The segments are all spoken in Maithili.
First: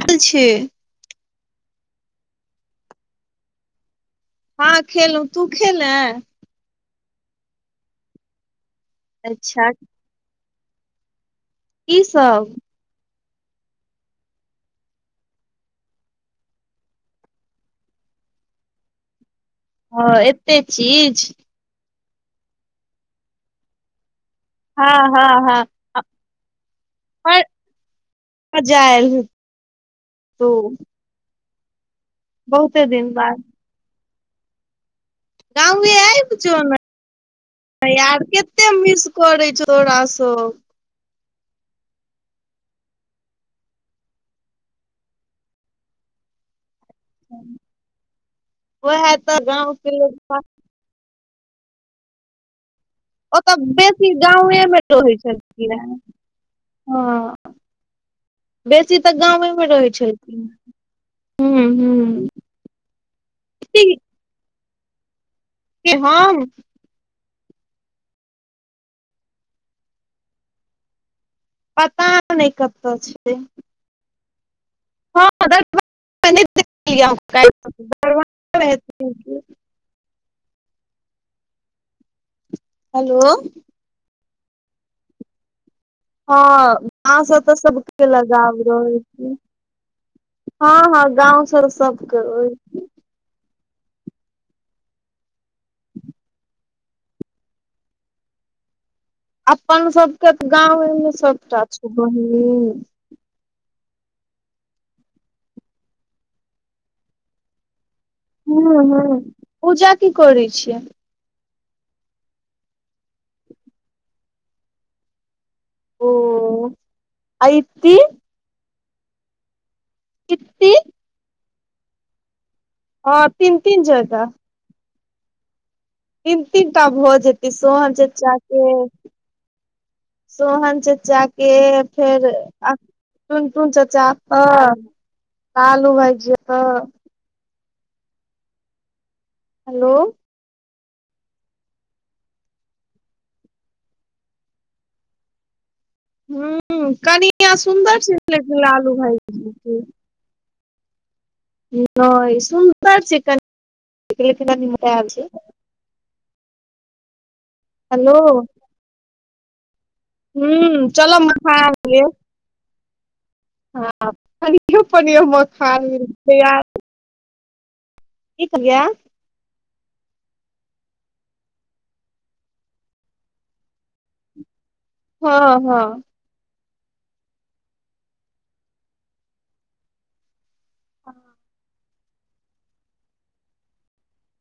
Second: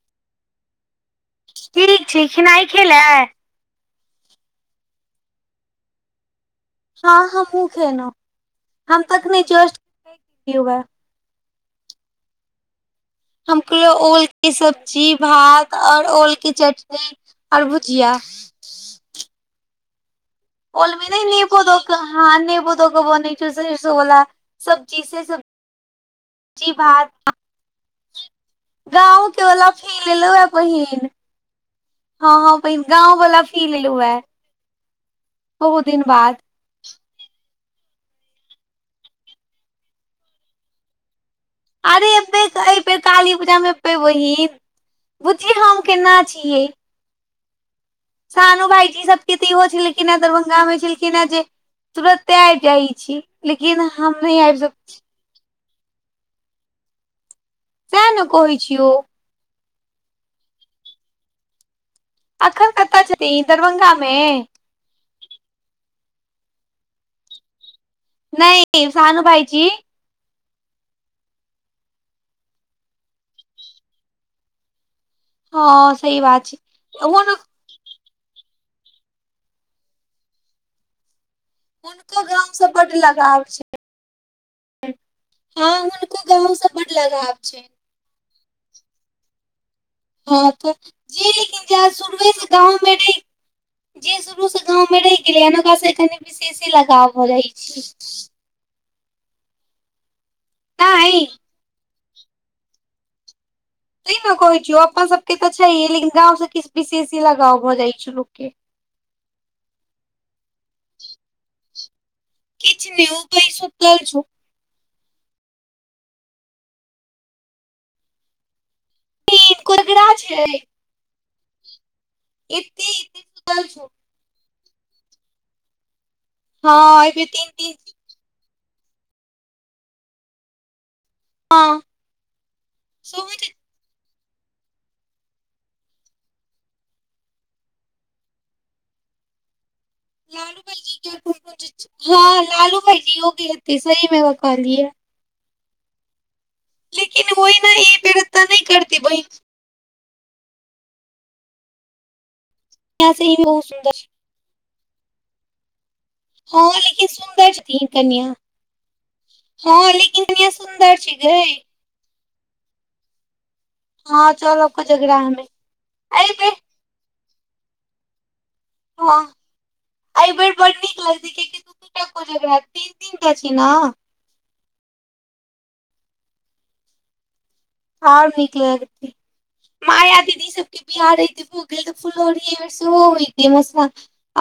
बैसल छै। ठीक छै। खेनाइ खएल? हँ, खेलहुँ। तू खेलऽ। हँ, हमहूँ खेलहुँ। हम एखनहि अच्छा जुस्ट खेलियै। कि सभ हम तऽ ओलके सब्जी भात आओर ओलके चटनी। आर भुजिया। हँ, एतै। ओलमे नहि ने, पोदोक हँ ने, पोदोक बऽला। हँ सब्जी से सभ सब्जी भात फेर गामक बला फी लेलहुँ हँ हेतौ बहिन, हँ हँ बहिन बहुते दिन गामवला। बाद काल लै। गाममे अहैब जो ने? तऽ आओर कते मिस करै छौ तोरा सभ? अरे ए, एहि बेर काली पूजामे ए बहिन। बुझी, हम केहन छियै? हँ सानु भाईजी सबकेँ तऽ इहो गाँव छलै के कि न लोक दरभंगामे छैल कि ने, जे तुरते जाइ छी। ओतऽ लेकिन बेसी हम नहि गाममे आबि सक रहै छै। हँ, सएह ने कहै छियौ बेसी तऽ। गाममे रहै छलखिन, हँ हँ। एखन कतऽ छथिन? दरभंगामे? के, हम? नहि, सानू भाइजी। पता नहि कतऽ छै। हँ सही बात छै हुन [unintelligible] हुनको गामसँ बड़ लगाव छै, हँ हुनको। गाँव से हँ, बड लगाव एहसँ तऽ छै सभके लगाव रहै छै। हँ तऽ हँ जे, गाँव लेकिन से जाए सबके सुरवै सँ गाममे रहै। जे शुरूसँ गाममे रहि गेलै, ओकरासँ कनि विशेषे लगाव भऽ रहैत छै। अपन सभके गामे नहि सभटा छै, बहिन। तै ने कहै छौ, अपन सभके तऽ छैहे, लेकिन गामसँ किछु विशेष लगाव भऽ जाइ छै लोकके। हँ हँ, पूजा की करै छियै? किछु नहि, ओ पैघ सुतल छै। ओ एति। तीन कोरा छै ए। इति हँ, तीन-तीन जगह। तीन तीन टा हँ भऽ एहिबे जेतै, तीन तीन सोहन चाचा हूँ, सोहन चाचा के हँ फेर आ, सोहन तुन छै, तुन चाचा? ह, कालू भाइजी त हेलो लालू भाई जी क हँ लालू भई जी हो गेथ सही मे कहियऐ ह कनि लेकिन ओहिना ई सुन्दर बेर एतऽ नहि छैाल करतै भ बहिन नहि सुन्दर कन्या छै सही मे बहुत सुन्दर छै किनी क मब छै हँ लिखी सुन्दरती हेलो कन्य हँ लिखी हू चल मखा आ ल आ हँ प चलब कोजगरा मे खा एहि तै बेर की केलिय ह एहि बे बड नीक लगत कियकि दूटा को जगहय तीन तीन टा छी ने हँ हँ हर नीक लगते माया दीदी सबके बिहार रही भ काल त फूलो रिये है वरस ओ होई मसा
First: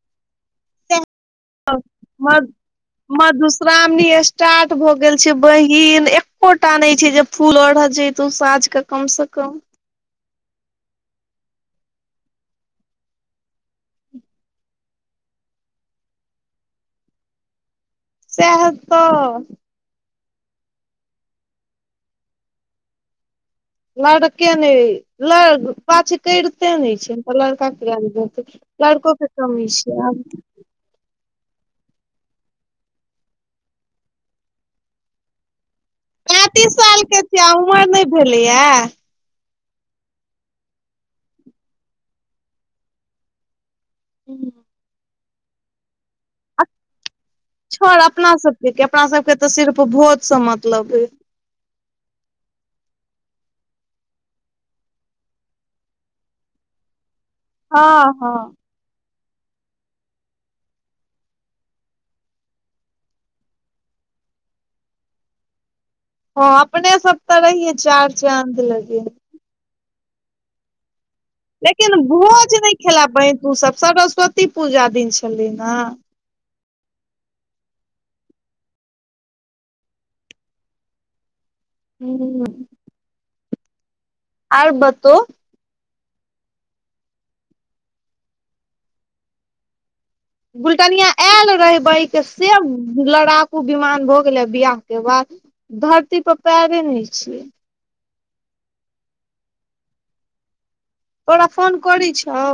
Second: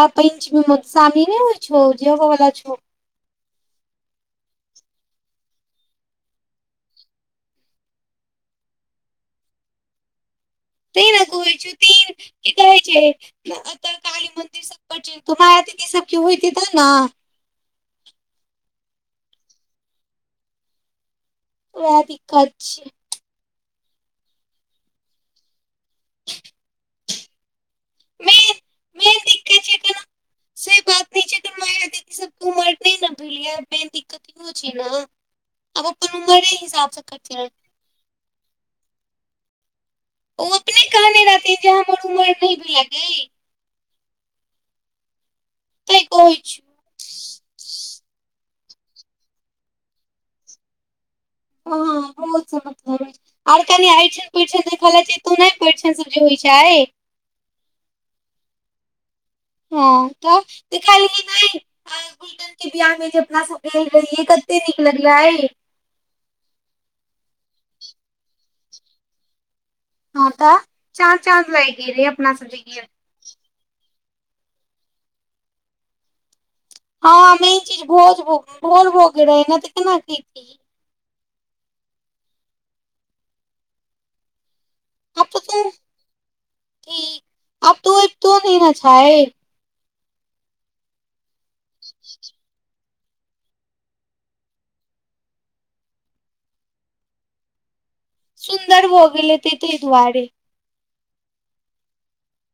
आ पंचमी में मधुश्रावणी नहि हो छौ जो वला मध छौ मधुश्रावणी स्टार्ट भ गेल छै बहिन एकोटा नहि छै जे फूल अढ़ऽ जे तऽ ओ साँझके कमस कम त ने कोइ छ तीन की कहै छै काली मन्दिर से ब तमहरा त सबकी होइत तऽ ने सैह तऽ ओएह दिक ख छै लड़के ने ल पाछ करिते ने छै लड़काेतै मेन लड़कोक के कमी छ आब सही बात नहि छै म दी सबक उमर नहि न भलियै मेन दिक्कत इहो छै ने अब ओ अपन उमरे हिसाबसँ करत रह कमर नहि भेलैया ओ अपने कहने रहथिन जे हमर उमर नय भेले अखेन हूँ त कह छर अपना सबके अपना सबके तऽ सिर्फ भोज से मतलब ह बहुत सम मतलब छै आर कनि अरिन परिषण देख छ तो नहि परिषण सब जे होइत छै हँ हँ हँ त ऽ ख नहि किरण के बियाह में जे अपना सब गेल रहिय कते नीक लगले हँ अपने सब तऽ रहि चार चाँद लगे हँ त चार चाँद लेकिन भोज नहि गेल खेला पहि तू सब सरस्वती पूजा दिन छलह हँ मैन चीज भोज भ भोर भ गले ने त केना क हूँ आर बतो आब तऽ ठीक अब तो अ तो न न छाे बुलटनिया एल रहबैके से लड़ाकू विमान भ गेले बिियाह के बाद धरती पर पैारे नहि छियै सुन्दर भ गेलै तैं एहि दुआरे ओकरा फोन करै छौ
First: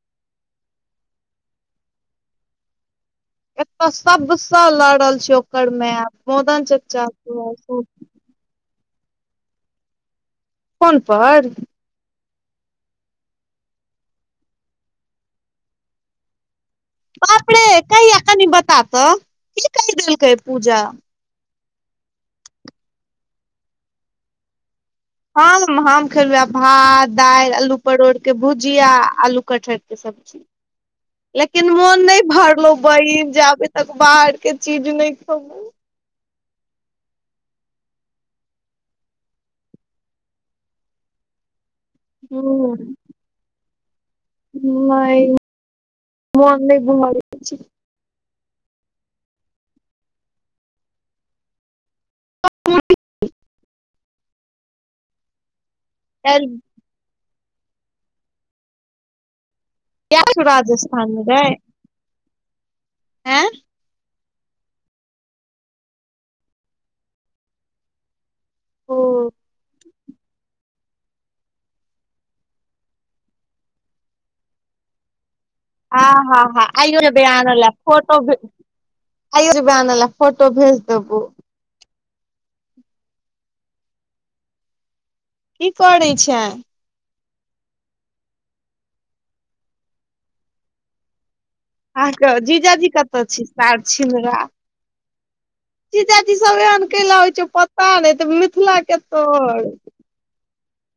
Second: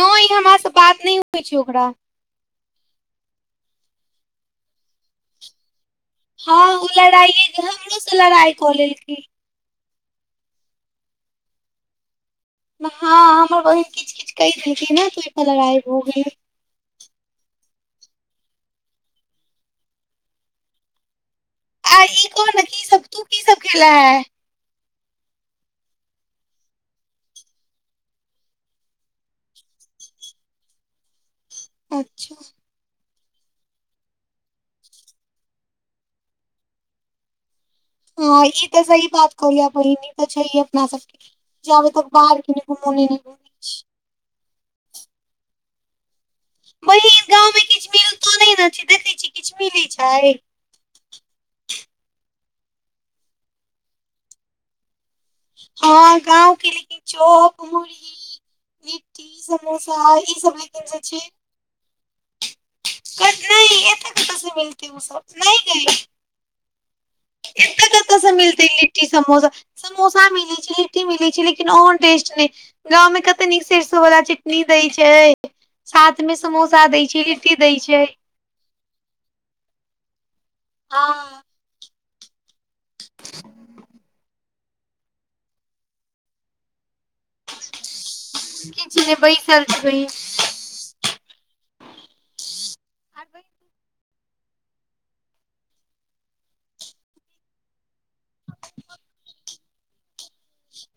नै ई हमर से बात नहि होइ छै ओकरा एत सबसँ लड़ल छै ओकर मैं हँ ओ लड़ाइए जे हमरो से लड़ाइ कऽ लेलखिन फोन पर हँ हमर बहिन किछु किछु कहि देलख ने तू ओहि पर लड़ाई हो गेल बाप रे कहिया कनि बता तऽ की कहि देलकै पूजा आ ई तो न की सब तू की सब खेले है हँ हम खेलहुँ आ भात दालि आलू परोरके भुजिया आलू कटहरके सब्जी लेकिन मोन नइ अच्छा भरलो बहन जाबे तक बाहर के चीज नहि खब हँ ई तऽ सही बात कह बहिनी तऽ छै अपना सबके जाबे तऽ बाहर कि नहि हूँ घुमानने [unintelligible] नहि अनेक बिमार बहिन गाँव मे [unintelligible] किछ मिलतो नहि ने छै देखै छी किछ मिलैत छै हँ गाँव के लेकिन चौक मुड़ही लिट्टी सब ई सब लेकिन जे राजस्थान छी आय कस मिलती ओ सब नइ गई एक कतस मिल लिट्टी ऐं समोसा समोसा मिली छी लिट्टी मिली छी लेकिन ओनटेस्ट न गाँव मे कते नीक सरसों वाला चटनी दय छै हँ साथ मे हँ हँ समोसा आइौ दै छै बे आन लिट्टी ल दै छै फोटो भी आयरबन [unintelligible] फोटो भेज दे हँ बौ की करै छै किछ नहि बैसल छी अहाँके जीजाजी कत छी सार छिनरा ची चाची सब एन क हो छै पता नहि त मिथिला केतो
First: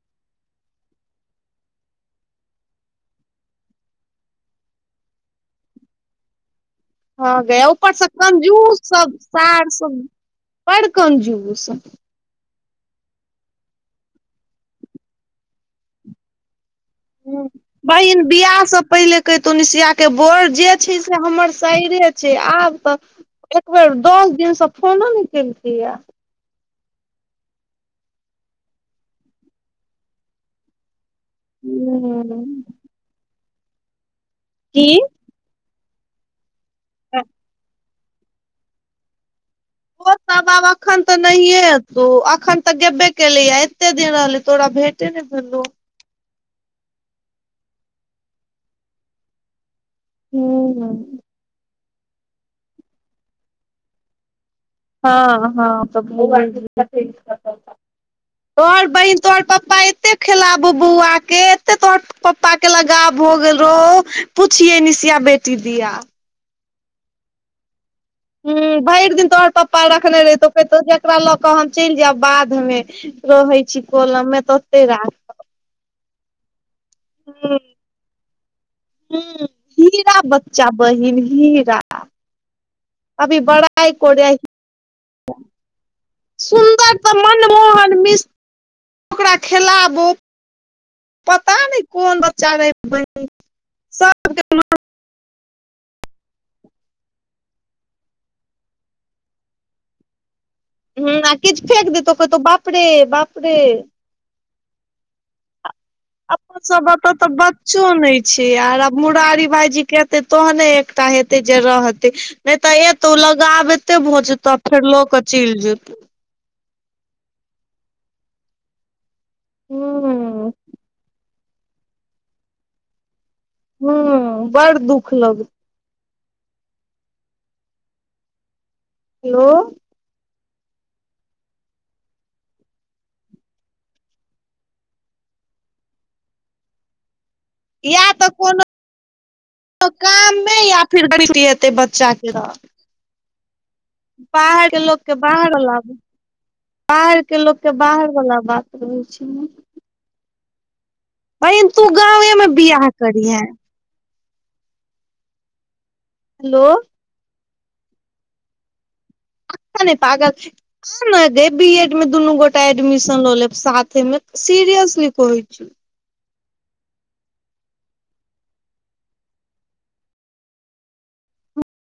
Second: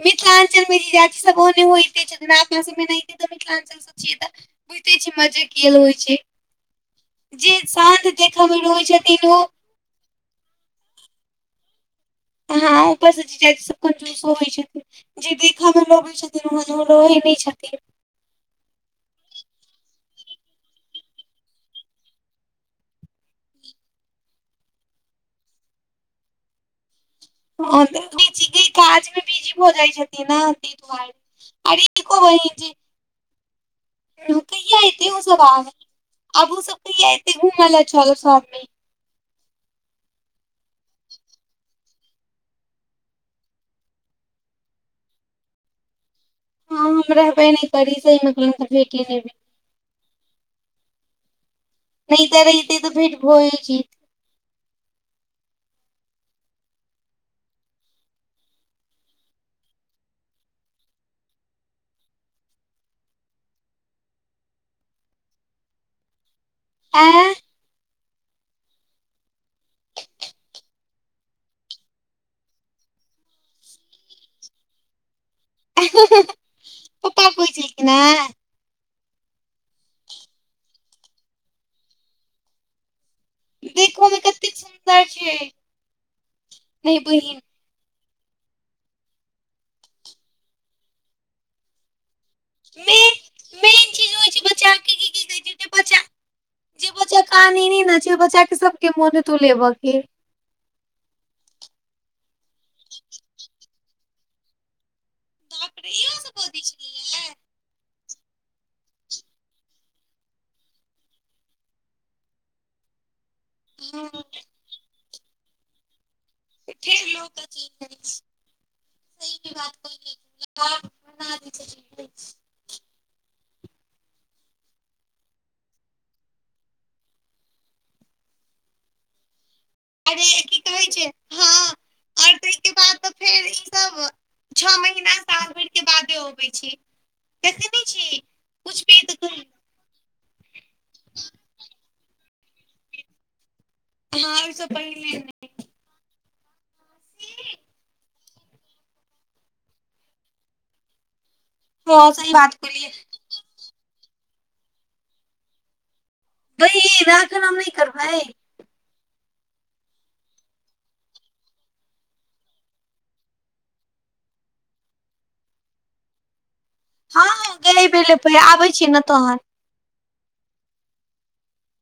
मिथिलाञ्चल मे जाति सबने होेनातना सब नहि तऽ मिथिलाञ्चलसँ छिय बुझ ते छ मजा कल होइ छै हँ जे गय ऊपर शान्त से देखऽ मे कंजूस रहै सब छथिन ओ सर सब बड़ कंजूस हँ ऊपर से जी जाति सब जूसो होइ छथि जे देखऽ मे लगैत छथिन तमन ल हूँ बहिन बियाह से पहिले क तो निशिया के बोल जे छै से हमर सायरे छै आब त एक बेेर दस दिन सँ फोनो न केलके य हँ काज मे बिजी भऽ जाइ छथिन ने तहि दुआरे अर न को हूं बहि [unintelligible] की है आब ओ सब कहिय एते घूम ल चल सबमे ओ बाब एखन तऽ नहिये तौ अखन तऽ गेबे केलेह एते दिन रहले तोरा भेंटे ने भेलौ हँ हम रहबे ने परीस मेल तऽ भेटेब हूँ नहि त रह [unintelligible] त भेट भो छी हँ हँ त तोहर बहिन तोहर पप्पा एतेक खेलाबो बौआके एतेक तोहर पपा के लगाव भयगेल रहौ पुछिए निशिया बेटी दिये आ ह भैर दिन तोहर पप्पा रखने रहितौहितहु जेकरा लऽ क हम चैल जैब बादधमे रहै छी कलम मे तते राख ह हूँ ना हूँ हीरा बच्चा बहिन हीरा अभी बड़ा हइ देखहो कोय मे रहे कतेक सुन्दर छै सुन्दर नहि त बहिन मनमोहन मिश्र ओकरा खिलाबू पता नै कोन बच्चा अर हिन मेन मेन चीज होइ छै सबके बच्चा के की की कहै छै जे बच्चा जे बच्चा काने ने न छै ओ बच्चा के सबके मोन हेते लेबे के हूँ आ किछ फेक देतो कहतौ बाप रे बाप रे बाप रे इहो स कह दे छिये लेले किछो नै छै आर आब मुरारी भाायजी केतै तोहने एकटा हेतै जे रहतै नै तऽ एतौ लगाबते हँ भऽजत फेर लऽ के चैल जेतौ फेर लोक की कर सी की बात हूँ कह हूँ बड़ दुख लग हेलो अरे की कहै छै हँ ओर ताहि के बाद त फेर ई सब छओ महिना सात भर के बादे अबै छै देखै नै छी या तऽ कुछ भी तऽ कोनो काममे या फिर गरीबी हेतै बच्चा के हँ ओहि सँ बाहर के लोकके पहिले नै बाहर लाबु बाहर के लोक के बाहर वला बात रहै छै ने बहिन तू हँ गाँवै सही बात में बियाह कहलियै करिहे ग हेलो वह त न हम नहि करबाए तान पगल ह ने गे बी एड मे दुनू गोटा एडमिशन ल लेब साथे में सीरियसली कहै छी हँ ग भेलै आबे छी ने तोहर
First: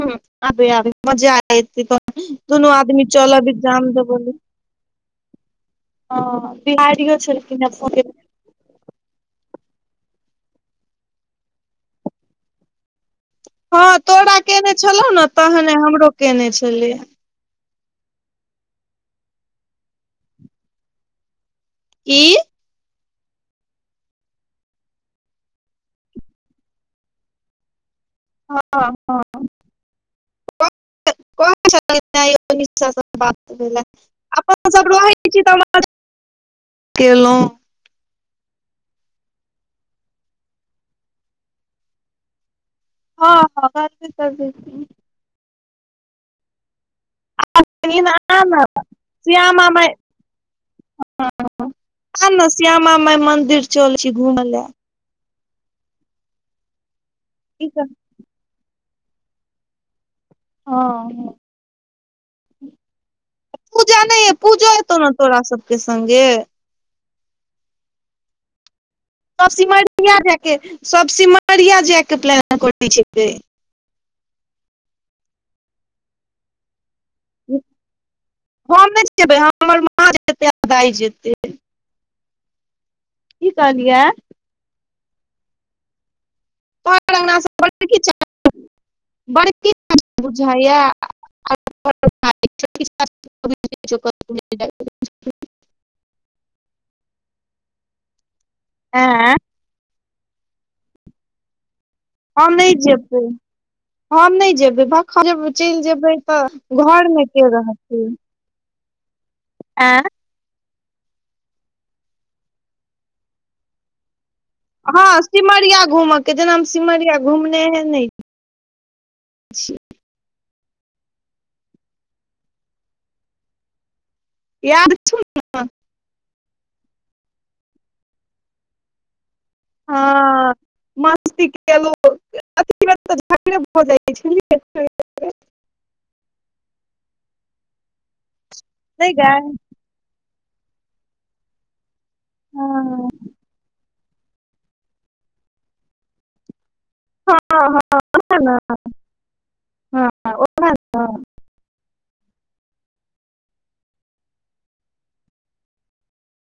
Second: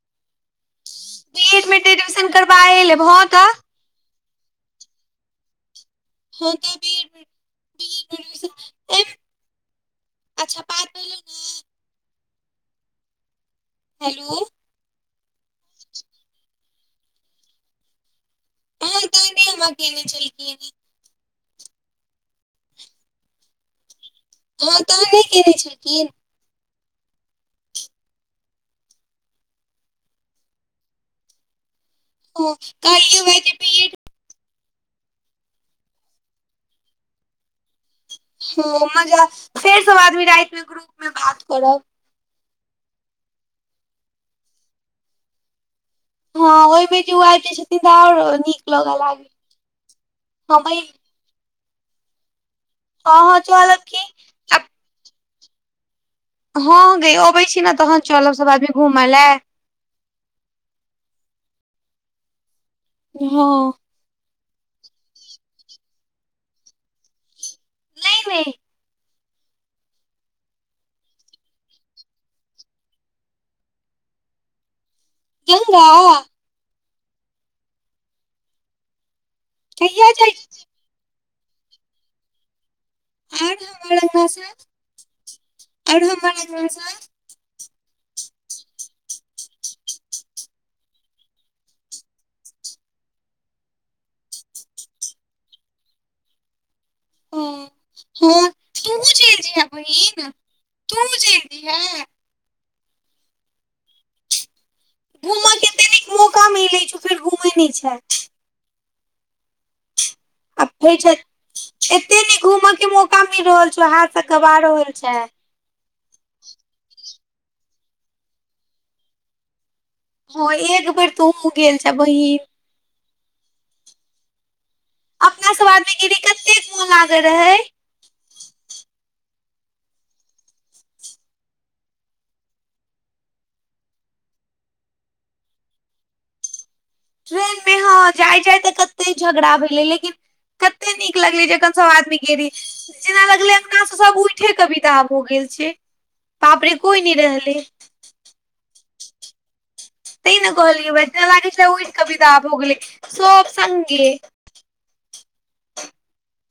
ह आबी आब मजा आ बी एड मे तऽ त एडमिशन दुनू करबाए लेब आदमी हँ चलब तऽ एगजाम देबे ल ह हँ तऽ बी एड बिहारीयो मे छलखिन अपना बी के एड मे एडमिशन एम अच्छा बात भेलौ ने हँ तोरा हेलो केने छलौ ने तहने हमरो केने छलियै हँ त हम केने चलक [unintelligible] ई हँ तहन नहि कयने छलखिन हँ हँ हँ कहलियै बात वैह जे बी एड हमसब रहै छी तऽ केलहुँ ह मजा फेर सब आदमी रात में ग्रुप में बात करब हँ हँ करबी करब हँ ओहिमे जे ओ आब जा छथिन त लेकिन आओर आ न नीक लगे ल हँ आ ने श्यामा हँ माय हँ मंन्दिर चलब चल की छी घुमय आब लए हँ ग अबै छी की ने कहै तहन चलब सभ आदमी घूमय ल हँ हँ पूजा न य पूजो ऐतौ ने तोरा सबके संगे नहि नहि सब सिमरिया जायके सब सिमरिया जायके प्लान करै छैकै जन्द हम नहि जेबै हमर माँ कहिया जाइ जेतै आ दाइ जेतै की आर कहलियै हमर [unintelligible] ग से आर हमर अ से तोहर अंगना बड़की बुझाइया [unintelligible] ओ हँ तू ऐं चल जेहे है बहिन तूहो चल जेयहे हम नहि जेबै हम नहि जेबै जब घूमऽ के चैल एते नीक जेबै मौका मिलै तऽ छौ घर फेर मे के घूमै नहि छै रहथि अय आफे एते न घूमे के मौका मिल रहल छै हाथ कबारो हँ सिमरिया घूमे के जेना हम सिमरिया घुमने है न ह एक बेर तू गेल छ बहिन या थू अपना सब आदमी गिरी कतेक मोन लागे रहे हँ मस्तेल झ भ ट्रेन मे हँ जाय जाय तऽ नहि कते गै झगड़ा भेलै लेकिन कते नीक लगले जखन सब आदमी गेली हँ जेना लगले अंगना से सब उठे कविता भ गेल छै पापड़े कोई नहि रहले हं तैं न कहल ब लाग ओहिठ कभी द भोगल सोप सगे